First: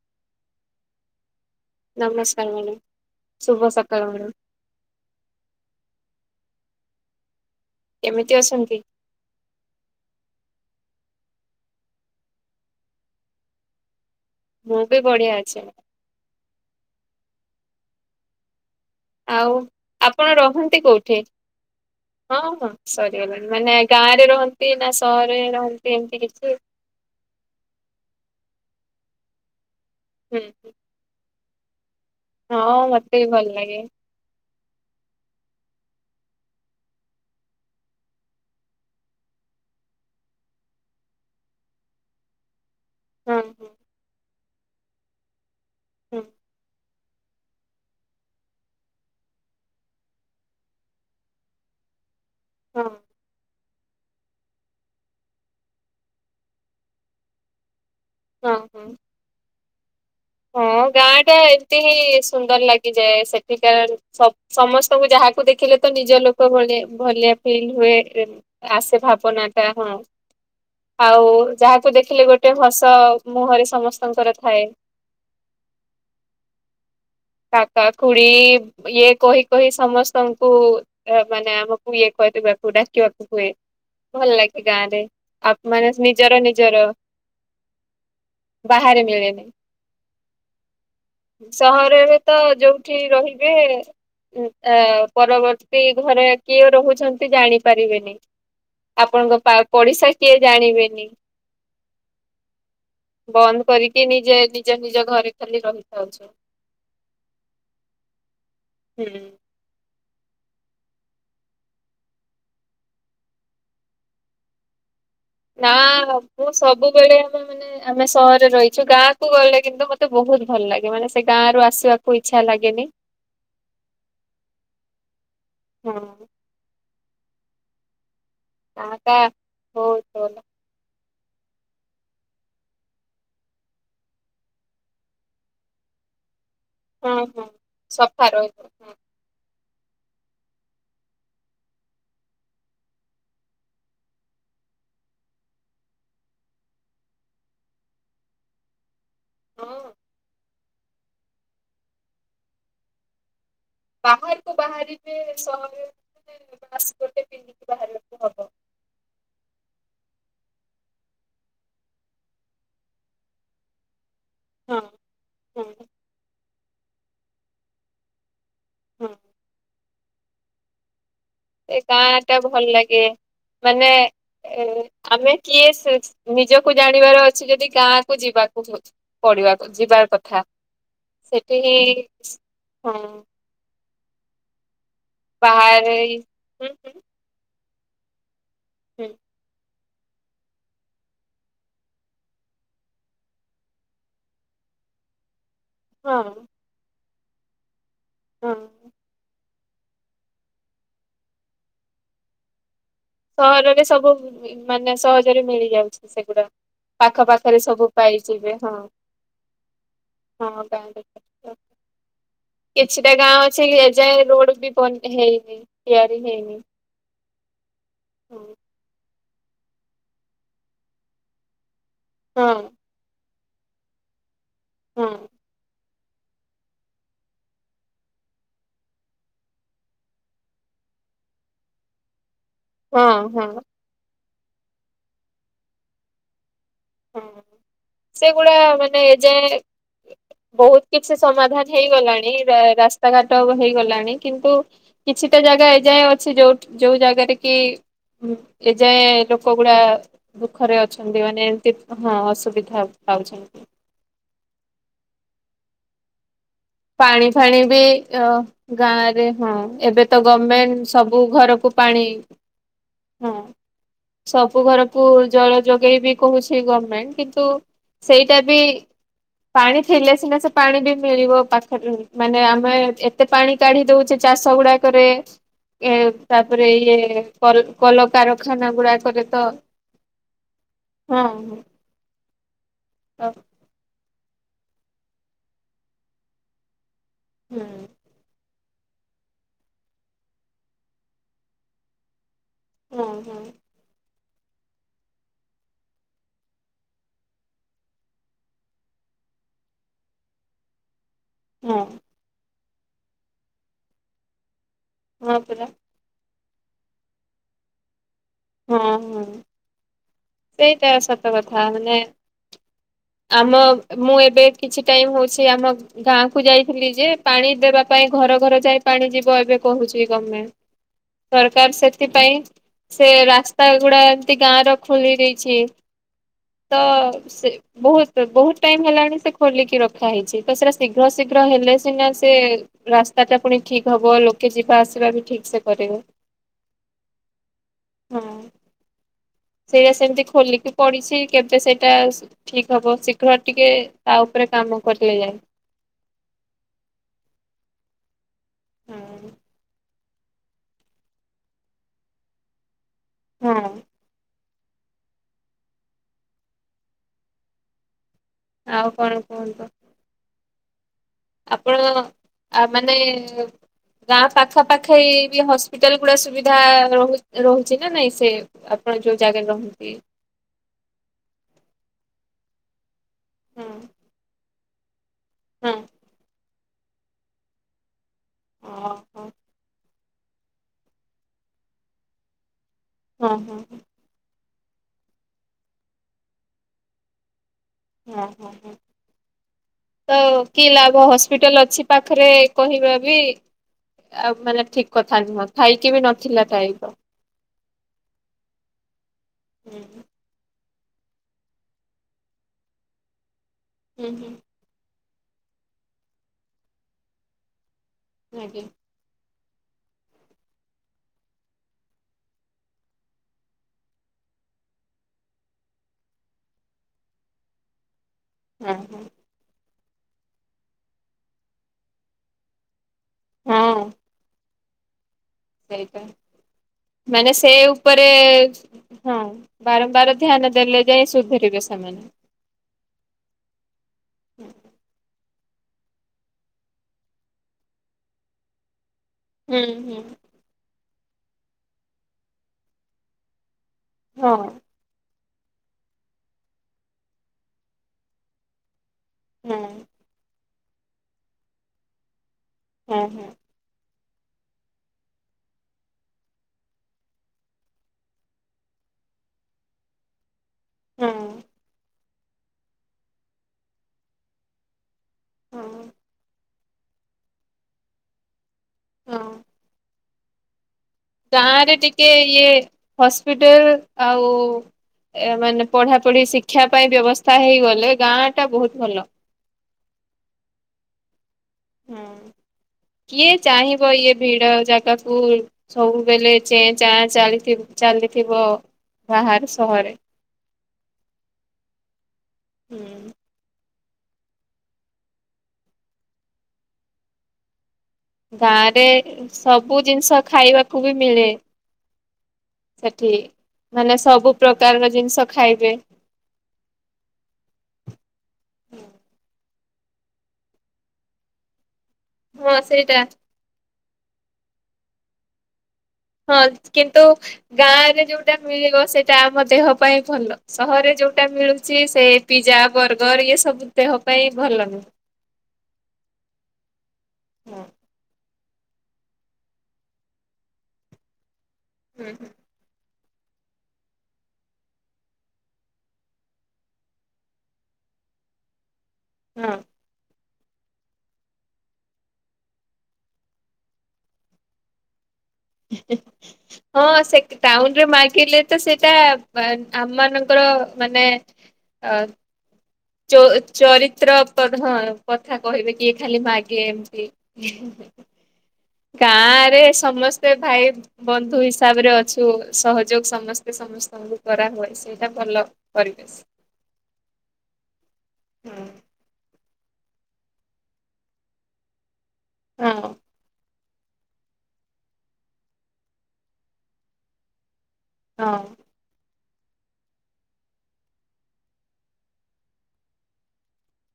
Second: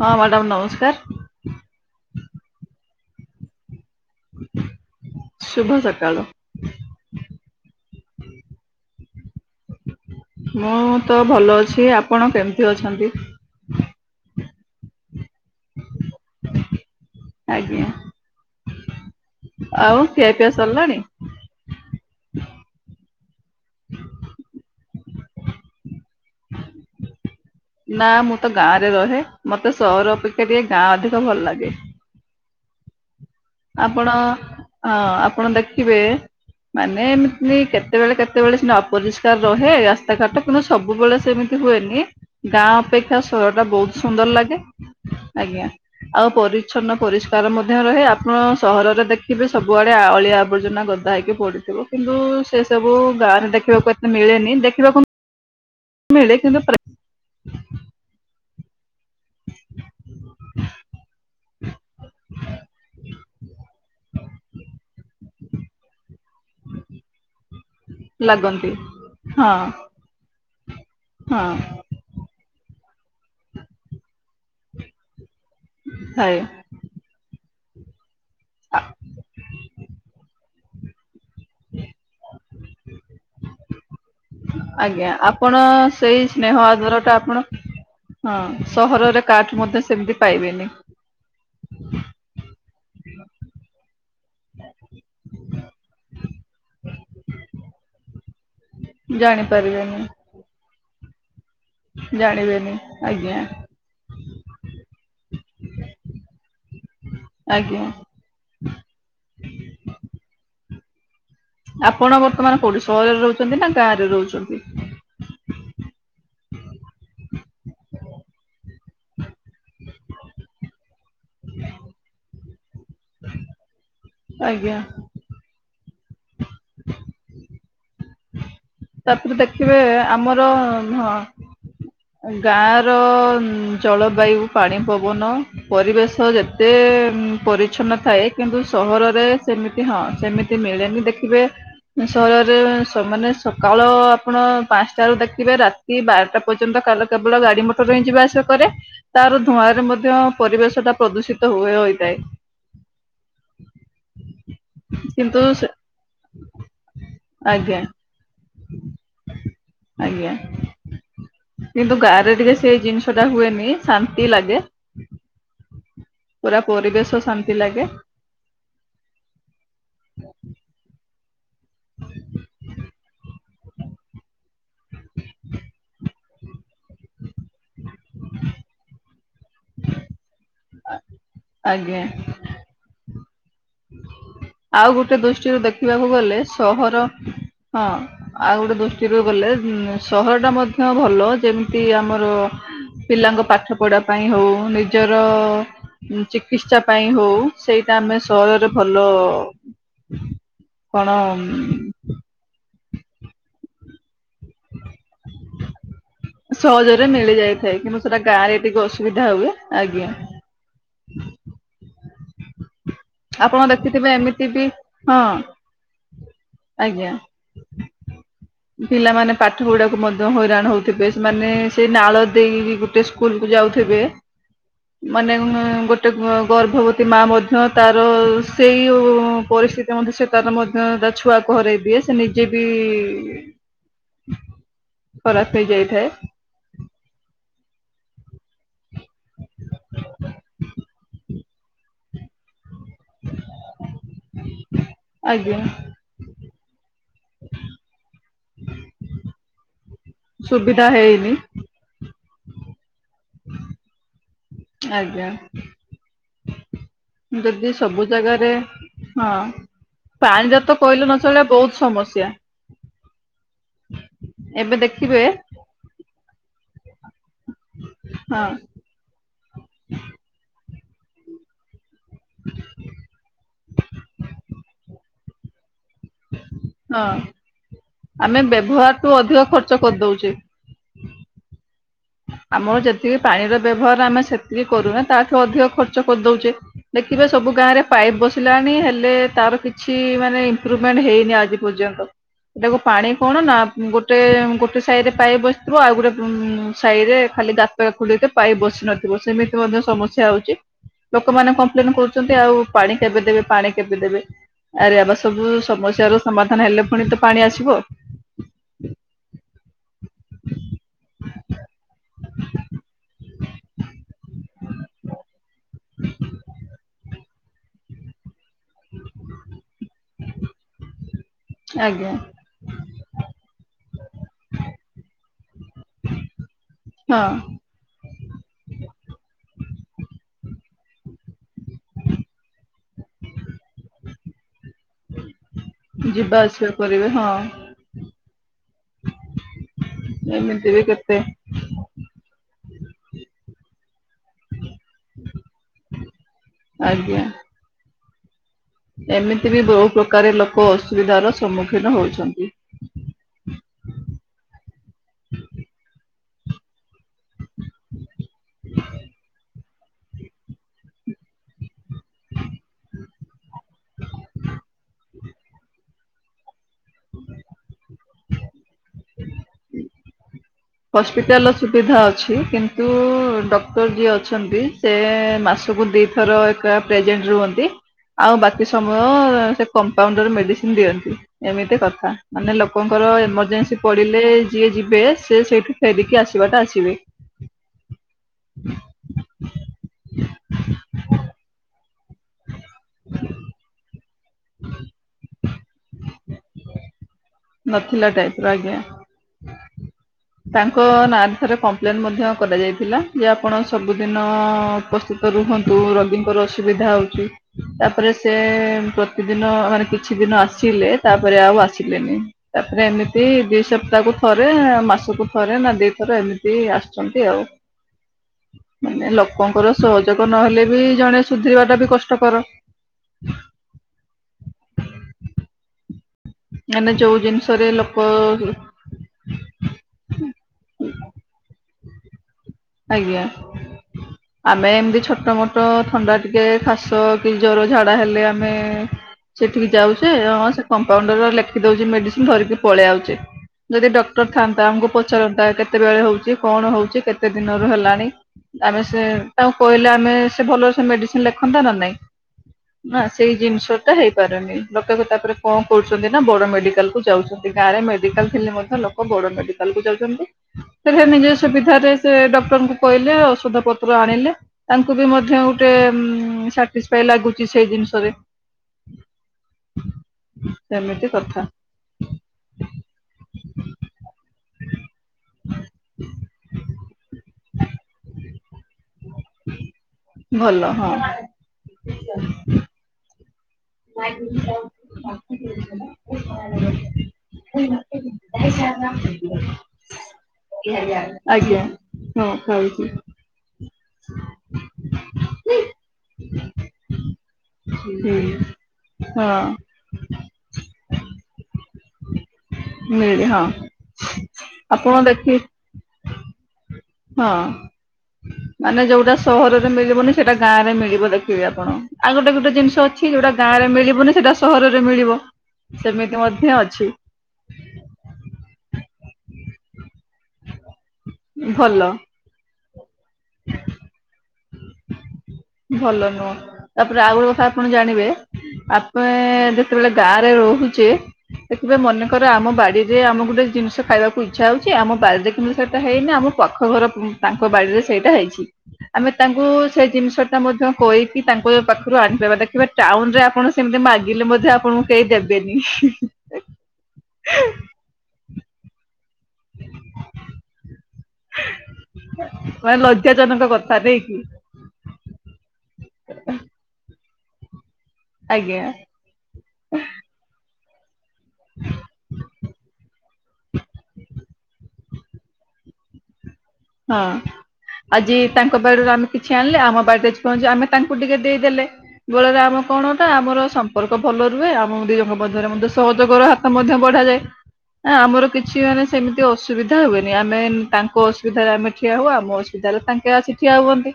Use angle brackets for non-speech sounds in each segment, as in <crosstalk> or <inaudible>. ହଁ ମ୍ୟାଡ଼ାମ ନମସ୍କାର। ନମସ୍କାର ମ୍ୟା ଶୁଭ ସ ଶୁଭ ସକାଳ। କେମିତି ଅଛନ୍ତି? ମୁଁ ତ ଭଲ ଅଛି ଆପଣ କେମିତି ଅଛନ୍ତି? ମୁ ବି ବଢେ ଆଛ? ଆଜ୍ଞା। ଆଉ ଆଉ ଆପଣ ଖିଆ ପିଆ ରହନ୍ତି ସରିଲାଣି? କୋଉଠି? ହଁ ହଁ ସରିଗଲାଣି ମାନେ ଗାଁରେ ରହନ୍ତି ନା? ତରେ ରହଛି ଏମତି କିଛି ନା ମୁଁ ତ ଗାଁରେ ରହେ ମତେ ସହର ହୁଁ ଅପେକ୍ଷା ଟିକେ ହୁଁ। ଗାଁ ଅଧିକ ଭଲ ଲାଗେ। ହଁ ମତେ ବି ଭଲ ଲାଗେ। ହଁ ଆପଣ ଦେଖିବେ। ମାନେ ଏମିତି କେତେବେଳେ କେତେବେଳେ ସେ ଅପରିଷ୍କାର ରହେ ରାସ୍ତାଘାଟ କିନ୍ତୁ ସବୁବେଳେ ସେମିତି ହୁଏନି ଗା ଅପେକ୍ଷା ହଁ ସର ଟା ହଁ ବହୁତ ସୁନ୍ଦର ଲାଗେ ଆଜ୍ଞା ଆଉ ପରିଚ୍ଛନ୍ନ ପରିଷ୍କାର ମଧ୍ୟ ରହେ। ଆପଣ ସହରରେ ଦେଖିବେ ସବୁଆଡ଼େ ଅଳିଆ ଆବର୍ଜନା ଗଦା ହେଇକି ପଡ଼ିଥିବ କିନ୍ତୁ ସେ ହଁ ହଁ ସବୁ ଗାଁରେ ଦେଖ ଦେଖିବାକୁ ଏତେ ମିଳେନି ଦେଖିବାକୁ ମିଳେ କିନ୍ତୁ- ହୁଁ ହୁଁ। ହୁଁ। ହଁ ଗାଁ ଟା ଏମିତି ହିଁ ସୁନ୍ଦର ଲାଗିଯାଏ ସେଠିକାର ସମସ୍ତଙ୍କୁ ଯାହାକୁ ଦେଖିଲେ। ତ ନିଜ ଲୋକ ଭଳି ଭଳିଆ ଫିଲ୍ ହୁଏ ଲାଗନ୍ତି ଆସେ ଭାବନା ଟା ହଁ ଆଉ ହଁ ଯାହାକୁ ଦେଖିଲେ ଗୋଟେ ହସ ମୁହଁରେ ସମସ୍ତଙ୍କର ଥାଏ। ଆରେ। କାକା ଖୁଡି ଇଏ କହି କହି ସମସ୍ତଙ୍କୁ। ମାନେ ଆମକୁ ଇଏ କରିବାକୁ ଡାକିବାକୁ ହୁଏ ଭଲ ଲାଗେ ଗାଁ ରେ ଆଜ୍ଞା ଆ ଆପଣ ମାନେ ସେଇ ନିଜର ସ୍ନେହ ନିଜର ଆଦର ଟା ଆପଣ। ହଁ ବାହାରେ ସହରରେ ମିଳେନି କାଠୁ ମୋତେ। ସହରରେ ତ ଯୋଉଠି ରହିବେ। ତା ପରବର୍ତ୍ତୀ ଘରେ କିଏ ରହୁଛନ୍ତି ଜାଣିପାରିବେନି। ଆପଣଙ୍କ ଜାଣିପାରିବେନି ପଡିଶା କିଏ ଜାଣିବେନି। ଜାଣିବେନି ଆଜ୍ଞା ବନ୍ଦ କରିକି ନିଯେ ଯ- ନିଜ ଘରେ ଖାଲି ରହିଥାଉଚି ଆଜ୍ଞା। ହୁଁ। ଆପଣ ବର୍ତ୍ତମାନ କୋଉଠି ସହରରେ ରହୁଚନ୍ତି ନା ଗାଁରେ ରହୁଚନ୍ତି? ନା ମୁଁ ସବୁବେଳେ ଆମେ ମାନେ ଆମେ ସହରରେ ରହିଚୁ ଗାଁକୁୁ ଗଲେ କିନ୍ତୁ ମତେ ବହୁତ ବହୁତ ଭଲ ଲାଗେ ମାନେ ସେ ଗାଁ ରୁ ଆସିବାକୁ ଇଛା ଲାଗେନି। ଆଜ୍ଞା। ହଁ। ଗାଁ ଟା ତାପରେ ଦେଖିବେ ବହୁତ ଭଲ ଆମର ହଁ। ଗାଁ ର ଜଳବାୟୁ ପାଣି ପବନ ପରିବେଶ ଯେତେ ଏତେ ହଁ ହଁ ପରିଚ୍ଛନ୍ନ ଥାଏ ସଫା ରହିବ କିନ୍ତୁ ହଁ ସହରରେ ସେମିତି ହଁ ସେମିତି ମିଳେନି ଦେଖିବେ ସହରରେ ସ ମାନେ ସକାଳ ଆପଣ ପାଞ୍ଚଟାରୁ ଦେଖିବେ ରାତି ବାରଟା ପ ପର୍ଯ୍ୟନ୍ତ କାଲ କେବଳ ଗାଡି ମଟର ହିଁ ଯିବା ଆସିବା କରେ ତାର ଧୂଆଁରେ ହଁ ମଧ୍ୟ ପରିବେଶ ଟା ପ୍ରଦୂଷିତ ହୁ ହୋଇଥାଏ। ବାହାରକୁ ବାହାରିବେ କିନ୍ତୁ ସେ ସହର ରେ ମାସ ଗୋଟେ ପିନ୍ଧିକି ଆଜ୍ଞା ବାହାରିବାକୁ ହବ। ଆଜ୍ଞା। କିନ୍ତୁ ଗାଁ ରେ ଟିକେ ସେଇ ଜିନିଷ ଟା ହୁଏନି ଶା ନ୍ତି ଲାଗେ ହଁ ହଁ ପୁରା ପରିବେଶ ଶାନ୍ତି ଲାଗେ। ହଁ। ସେ ଗାଁ ଟା ଭଲ ଲାଗେ ମାନେ ଏ ଆମେ କିଏ ସେ ସେ ନିଜକୁ ଜାଣିବାର ଅଛି ଯଦି ଗାଁ କୁ ଯିବାକୁ ପ୍ ପଡିବାକୁ ଯିବାର କଥା। ସେଠି ହି ଆଜ୍ଞା। ହଁ। ଆଉ ଗୋଟେ ଦୃଷ୍ଟିରୁ ବାହାରେ ଦେଖିବାକୁ ଗଲେ ହୁଁ ହୁଁ ସହର ହଁ। ଆଉ ଗୋଟେ ହୁଁ ଦୃଷ୍ଟିରୁ ଗଲେ ଉଁ ସହରଟା ମଧ୍ୟ ଭଲ ଯେମିତି ଆମର ପିଲାଙ୍କ ପାଠ ପଢା ପାଇଁ ହୋଉ ନିଜର ହଁ ଚିକିତ୍ସା ପାଇଁ ହୋଉ ସେଇଟା ଆମେ ସହରରେ ହଁ ଭଲ କଣ ଉଁ ସହରରେ ସବୁ ମି-ମି ମାନେ ସହ ଜରେ ମିଳିଯାଉଚି। ସେଗୁଡା ସହଜରେ ପାଖ ମିଳି ପାାଖରେ ଯାଇଥାଏ ସବୁ କିନ୍ତୁ ସେଟା ଗାଁ ପାଇଯିବେ ରେ ହଁ। ଟିକେ ଅସୁବିଧା ହୁଏ ଆଜ୍ଞା ହଁ ତାହେଲେ କରିଦିଅ। <inaudible> କିଛିଟା ଗାଁ ଆପଣ ଅଛି ଦେଖିଥିବେ ଏଯାଏଁ ଏମିତି ରୋଡ୍ ବି ପଂ ହଁ ହେଇନି ତିଆରି ହେଇନି। ଆଜ୍ଞା। ହଁ। ପିଲାମାନେ ପାଠ ପଢିବାକୁ ମଧ୍ୟ ହଇରାଣ ହୋଉଥିବେ। ସେମାନେ ସେ ନାଳ ହଁ ଦେଇ ଗୁଟେ ସ୍କୁଲକୁ ଯାଉଥିବେ ହଁ ମାନେ ଉଁ ଗୋଟେ ଗର୍ଭବତୀ ମା ମଧ୍ୟ ତାର ସେଇ ପରିସ୍ଥିତି ମଧ୍ୟ ସେ ତାର ମଧ୍ୟ ତା ଛୁଆକୁ ହରେଇ ଦିଏ। ସେ ନି ଯ ବି ହଁ ହଁ ଖରାପ ହେଇଯାଇଥାଏ। ହଁ ସେଗୁଡା ମାନେ ଏ ଯାଏ ବହୁତ କିଛି ସମାଧାନ ହେଇଗଲାଣି ର ରାସ୍ତାଘାଟ ହେଇଗଲାଣି କିନ୍ତୁ କିଛିଟା ଆଜ୍ଞା ଜାଗା ଏଯାଏଁ ଅଛି ଯୋଉଠି ଯୋଉ ଜାଗାରେ କି ଏଯାଏଁ ଲୋକ ଗୁଡା ଦୁଃଖରେ ସୁବିଧା ଅଛନ୍ତି ହେଇନି ମାନେ ହଁ ଅସୁବିଧା ପାଉଛନ୍ତି। ଆଜ୍ଞା। ପାଣି ଫାଣି ଯଦି ବି ସବୁ ଅ ଜାଗାରେ ଗାଁ ରେ ହଁ ଏବେ ତ ପାଣି ଜାତ ଗଭର୍ଣମେଣ୍ଟ କହିଲ ସବୁ ନଚଳଆ ଘରକୁ ବହୁତ ସମୟ ପାଣି ସମସ୍ୟା ହଁ ସବୁ ଏବେ ଘରକୁ ଦେଖିବେ ଜଳ ଯୋଗେଇ ବି କହୁଛି ଗଭର୍ଣମେଣ୍ଟ କିନ୍ତୁ ତୁ ସେଇଟା ହଁ ବି ପାଣି ଥିଲେ ସିନା ସେ ପାଣି ବି ମିଳିବ ପାଖରେ ହିଁ ମାନେ ଆମେ ଏତେ ପାଣି କାଢି ଦଉଛେ ଚାଷ ଗୁଡାକରେ ଏ ତାପରେ ହଁ ଇଏ ଆମେ କଲକାରଖାନା ବ୍ୟବହାରଠୁ ଗୁଡାକରେ ତ ଅଧିକ ଖର୍ଚ୍ଚ କରିଦଉଛେ ହଁ ହ। ଆମର ଯେତିକି ପାଣିର ବ୍ୟବହାର ଆମେ ସେତିକି କରୁନ ତାଠୁ ଅଧିକ ଖର୍ଚ୍ଚ କରିଦଉଛେ। ଦେଖିବେ ସବୁ ହୁଁ ଗାଁରେ ପାଇପ୍ ବସିଲେ ହେଲେ ତାର କିଛି ମାନେ ଇମ୍ପୃଭମେଣ୍ଟ ହେଇନି ଆଜି ପର୍ଯ୍ୟନ୍ତ। ସେଟାକୁ ପାଣି ହଁ କଣ ହଁ ନା ଗୋଟେ ଗୋଟେ ସାଇଡରେ ପାଇ ବସିଥିବ ଆଉ ଗୋଟେ ଉ ସାହି ରେ ଖାଲି ଦା ଖୋଳ ପାଇ ବସି ନଥିବ ସେମିତି ମଧ୍ୟ ସମସ୍ୟା ହଉଛି। ଲୋକମାନେ ହଁ କମ୍ପ୍ଲେନ କରୁଛନ୍ତି ଆଉ ପାଣି କେବେ ଦେବେ ପାଣି କେବେ ଦେବେ? ଆରେ ଏବା ହଁ ସବୁ ପରା ସମସ୍ୟ ର ସମାଧାନ ହେଲେ ପୁଣି ତ ପାଣି ଆସିବ। ହଁ ହଁ ସେଇଟା ସତ କଥା ମାନେ ଆମ ମୁଁ ଏବେ କିଛି ଟାଇମ୍ ହଉଛି ଆମ ଗାଁ କୁ ଯାଇଥିଲି ଯେ ପାଣି ଦେବା ପାଇଁ ଘର ଘର ଯାଇ ପାଣି ଯିବ ଏବେ କହୁଛି ଗମେ ସରକାର ଆଜ୍ଞା। ସେଥିପାଇଁ ସେ ରାସ୍ତା ଗୁଡା ଏମତି ଗାଁ ର ଖଲି ଦେଇଛି ତ ହଁ ସେ ବହୁତ ତ ବହୁତ ଟାଇମ ହେଲାଣି ସେ ଖୋଲିକି ରଖା ହେଇଛି ତ ସେଟା ଶୀଘ୍ର ଶୀଘ୍ର ହେଲେ ସିନା ସେ ରାସ୍ତା ଟା ପୁଣି ଠିକ୍ ହବ। ଲୋକେ ଯିବେ। ବା ଆସିବା ବି ଠିକ ସେ କରିବ ଯିବା ଆସିବା କରିବେ ହଁ ହଁ ହ ସେଇଆ ସେମିତି ଏମିତି ଖୋଲିକି ବି କେତେ ପଡିଛି। କେବେ ସେଇଟା ଠିକ୍ ହବ। ଶୀଘ୍ର ଟିକେ ତା ଉପରେ କାମ କଟଲେ ଯା ଆଜ୍ଞା। ହଁ ଏମିତି ବି ବହୁ ପ୍ରକାର ଲୋକ ଅସୁବିଧାର ସମ୍ମୁଖୀନ ହଉଛନ୍ତି। ହଁ। ଆଉ କଣ କୁହନ୍ତୁ? ଆପଣ ଆ ମାନେ ଗାଁ ପାଖା ପାଖି ବି ହସ୍ପିଟାଲ ଗୁଡା ସୁବିଧା ସୁଧା ର ରହୁଛି ନା ନାଇଁ ସେ ଆପଣ ଯୋଉ ଜାଗାରେ ରହନ୍ତି। ହସ୍ପିଟାଲ ର ସୁବିଧା ଅଛି କିନ୍ତୁ ହଁ ଡକ୍ଟର ଯିଏ ଅଛନ୍ତି ସେ ହଁ ମାସକୁ ଦିଥର ଏକା ପ୍ରେଜେଣ୍ଟ ରୁହନ୍ତି। ଆଉ ବାକି ଓହୋ ହଁ ସମୟ ସେ କ ପାଉଣ୍ଡର ମେଡ଼ିସିନ ଦିଅନ୍ତି ଏମିତି କଥା ମାନେ ଲୋକଙ୍କର ହଁ। ହଁ। ଏମର୍ଜେନ୍ସି ପଡ଼ିଲେ ଯିଏ ଯିବେ ସେ ସେଇଠୁ ଫେରିକି ଆସିବାଟା ଆସିବେ ଓ ହୋ ହୋ ତ କି ଲାଭ ହସ୍ପିଟାଲ୍ ଅଛି। ପାଖରେ କହିବା ବି ଆଉ ମାନେ ଠିକ କଥା ନୁହଁ ଥାଇକି ବି ନଥିଲା ଥାଇକ <unintelligible> ତାଙ୍କ ନାଁରେ ଥରେ କମ୍ପ୍ଲେନ୍ ମଧ୍ୟ କରାଯାଇଥିଲା। ଯେ ଆପଣ ହୁଁ ସବୁଦିନ ହୁଁ ଉପସ୍ଥିତ ରୁହନ୍ତୁ ରୋଗୀଙ୍କର ଅସୁବିଧା ହଉଛି ତାପରେ ସେ ଆଜ୍ଞା କିଛି ଦିନ ମାନେ କିଛି ଦିନ ଆସିଲେ ତାପରେ ଆଉ ଆସିଲେନି ତାପରେ ଏମିତି ଦି ସପ୍ତାହକୁ ଥରେ ମାସକୁ ଥରେ ନା ଦେଇ ଥରେ ଏମିତି ଆସିଛନ୍ତି ଆଉ। ହ ମାନେ ଲୋକଙ୍କର ସହଯୋଗ ନହେଲେ ବି ଜଣେ ସୁଧରିବା ଟା ବି କଷ୍ଟକର ହ। ସେଇ ତ ମାନେ ଯୋଉ ମାନେ ସେ ଜିନିଷରେ ଲୋକ ଉପରେ ହଁ ବାରମ୍ବାର ଧ୍ୟାନ ଦେଲେ ଯାଇ ସୁଧରିବସ୍ତ। <unintelligible> ଆଜ୍ଞା ଆମେ ଏମତି ଛୋଟ ମୋଟ ଥଣ୍ଡା ଟିକେ ଖାସ କି ଜର ଝାଡା ହେଲେ ଆମେ ହୁଁ ସେଠିକି ହୁଁ ଯାଉଛେ ଅଅ ସେ କମ୍ପାଉଣ୍ଡର ଲେଖି ଦଉଛି ମେଡିସିନ ଧରିକି ପଳେଇଆଉଛେ। ଯଦି ଡକ୍ଟର ହଁ ଥାନ୍ତା ଆମକୁ ପଚାରନ୍ତା କେତେବେଳେ ହଉଛି କଣ ହଉଛି କେ କେତେ ଦିନରୁ ହେଲାଣି ଆମେ ସେ ତାଙ୍କୁ ହଁ କହିଲେ ଆମେ ସେ ଭଲ ସେ ମେଡ଼ିସିନ୍ ଲେଖନ୍ତେ ନା ନାହିଁ, ନା ହଁ ସେଇ ଜିନିଷ ହେଇପାରୁନି ଲୋକେ ତାପରେ କଣ କରୁଛନ୍ତି ନା ବଡ ମେଡିକାଲ କୁ ଯାଉଛନ୍ତି। ଗାଁରେ ମେଡିକାଲ ଥିଲେ ମଧ୍ୟ ଲୋକ ବୌଡ ମେଡିକାଲ କୁ ଯାଉଛନ୍ତି। ସେଠା ହଁ ନିଜ ସୁବିଧାରେ ସେ ଡକ୍ଟରଙ୍କୁ କହିଲେ ଔଷଧ ପତ୍ର ଆଣିଲେ ତା କୁ ବି ମଧ୍ୟ ହଁ ଗୋଟେ ହଁ ସାଟିସଫାଇ ଲାଗୁଛି ସେଇ ଜିନିଷରେ ହଁ। ସେମିତି କଥା। ଗାଁ ରେ ଟିକେ ଇଏ ହସ୍ପିଟାଲ୍ ଆଉ ମାନେ ପଢା ପଢି ଶିକ୍ଷା ପାଇଁ ବ୍ୟବସ୍ଥା ହେଇଗଲେ ଗାଁ ଟା ବହୁତ ଭଲ। ଭଲ ହଁ ହୁଁ <unintelligible> କିଏ ଚାହିଁବ ଇଏ ଭିଡ ଜାଗାକୁ ସବୁବେଳେ ଚ ଚାଁ ଚାଲି ଚାଲିଥିବ। ବାହହାର ସହରେ। ଆଜ୍ଞା ହଁ ଖାଉଛି। ହୁଁ <inaudible> ହୁଁ। ରେ ସବୁ ଜିନିଷ ଖାଇବାକୁ ବି ମିଳେ। ସେଠି ମିଳି ହଁ ମାନେ ସବୁ ପ୍ରକାରର ଆପଣ ଜିନିଷ ଦେଖି ଖାଇବେ। ହଁ ମାନେ ଯୋଉଟା ସହରରେ ମିଳିବନି ସେଇଟା ଗାଁ ରେ ମିଳିବ ଦେଖିବେ ଆପଣ। ଆଉ ଗୋଟେ ଗୋଟେ ହଁ ଜିନିଷ ସେଇଟା ଅଛି ଯୋଉଟା ଗାଁରେ ମିଳିବନି ସେଇଟା ସହରରେ ମିଳିବ। ସେମିତି ହଁ ମଧ୍ୟ ଅଛି କିନ୍ତୁ ଗାଁ ରେ ଯୋଉଟା ମିଳିବ ସେଇଟା ଆମ ଦେହ ପାଇଁ ଭଲ ସହରରେ ଯୋଉଟା ଭଲ ମିଳୁଛି ସେ ପିଜା ବର୍ଗର ଇଏ ସବୁ ଦେହ ପାଇଁ ଭଲ ନୁହେଁ। ଭଲ ନୁହଁ ତାପରେ ଆଉ ଗୋଟେ କଥା ନୁହଁ ଆପଣ ଜାଣିବେ ଆପେ ଯେତେବେଳେ ଗାଁରେ ରହୁଛେ ଦେଖିବେ ମନେକର ଆମ ବାଡି ଯେ ଆମେ ଗୋଟେ ଜିନିଷ ଖାଇବାକୁ ଇଚ୍ଛା ହଉଛି ଆମ ବାରରେ କିନ୍ତୁ ସେଇଟା ହେଇନି ଆମ ପାଖ ଘର ତାଙ୍କ ବାଡ଼ିରେ ସେଇଟା ହେଇଛି, ଆମେ ତାଙ୍କୁ ହଁ ସେ ଜିନିଷ ମଧ୍ୟ କହିକି ତାଙ୍କ ପାଖରୁ ଆଣିପାରିବା ଦେଖିବାେ ଟାଉନ ରେ ଆପଣ ସେମିତି ମାଗିଲେ ମଧ୍ୟ ଆପଣଙ୍କୁ କେହି ଦେବେ ହଁ ସେ ଟାଉନରେ ମାଗିଲେ ତ ସେଇଟା ଆମ ମାନଙ୍କର ମାନେ ଅ ମାନେ ଲଜ୍ଜାଜନକ କଥା ନାଇଁ ଚରିତ୍ର କି କଥା କହିବେ କିଏ ଖାଲି ମାଗେ ଏମତି। <inaudible> ଆଜ୍ଞା। ଗାଁ ରେ ସମସ୍ତେ ଭାଇ ବନ୍ଧୁ ହିସାବରେ ଅଛୁ ସହଯୋଗ ସମସ୍ତେ ସମସ୍ତଙ୍କୁ କରାହୁଏ ସେଇଟା ଭଲ ପରିବେଶ ହଁ ଆଜି ତାଙ୍କ ହଁ ବାରରୁ ଆମେ କିଛି ଆଣିଲେ ଆମ ଆମ ବାଡ଼ିରେ ପୁହଞ୍ଚୁ ଆମେ ତାଙ୍କୁ ଟିକେ ଦେଇଦେଲେ ବେଳରେ ଆମ କଣଟା ଆମର ସମ୍ପର୍କ ଭଲ ରୁହେ ଆଉ ଦିଜଙ୍କ ମଧ୍ୟରେ ମଧ୍ୟ ସହଯୋଗର ହାତ ମଧ୍ୟ ବଢାଯାଏ। ଆମର ହଁ କିଛି ମାନେ ସେମିତି ଅସୁବିଧା ହୁଏନି ଆମେ ତାଙ୍କ ଅସୁବିଧାରେ ଆମେ ଠିଆ ହଉ ଆମ ଅସୁବିଧାରେ ତାଙ୍କେ ଆସି ଠିଆ ହୁଅନ୍ତି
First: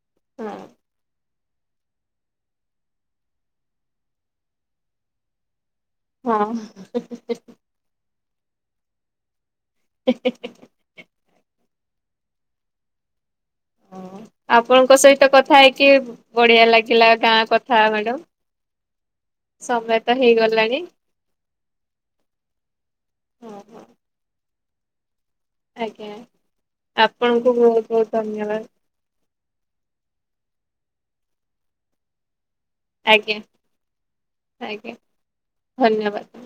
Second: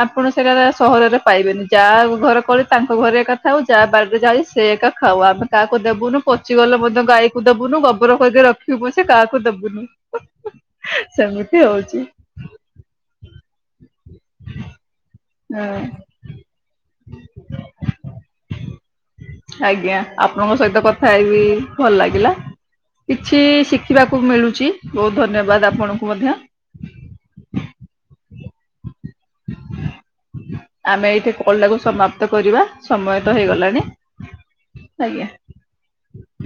ଆପଣ ସେଟା ହଁ ସହରରେ ପାଇବେନି ଯାହା ଘର କଳି ତାଙ୍କ ଘରେ ଏକା ଥାଉ ଯାହା ବାଡ଼ିରେ ଯାାଇ ସେ ଏକା ଖାଉ ଆମେ କାହାକୁ ଦେବୁନୁ ପଚିଗଲେ ମଧ୍ୟ ଗାଈକୁ ଦେବୁନୁ ଗୋବର ଖକି ରଖିବୁ ସେ କାହାକୁ ଦବୁନି ସେମିତି ହଉଛି। ହ ଆପଣଙ୍କ ସହିତ ଗତ କଥା ହୁଁ ହେଇକି ବଢିଆ ଲାଗିଲା ଗାଁ କଥା ମ୍ୟାଡ ଆଜ୍ଞା ଆପଣଙ୍କ ସହିତ କଥା ହେଇବି ଭଲ ଲାଗିଲା। କିଛି ହଁ ହଁ ଶିଖିବାକୁ ମିଳୁଛି। ବହୁତ ଧନ୍ୟବାଦ ଆପଣଙ୍କୁ ଆଜ୍ଞା ମଧ୍ୟ। ଆପଣଙ୍କୁ ବହୁତ ବହୁତ ଧନ୍ୟବାଦ। <inaudible> ଆମେ ଏଇଠି କଲ ଟାକୁ ସମାପ୍ତ କରିବା। ସମୟ ତ ଆଜ୍ଞା ହେଇଗଲାଣି ଆଜ୍ଞା ଧନ୍ୟବାଦ।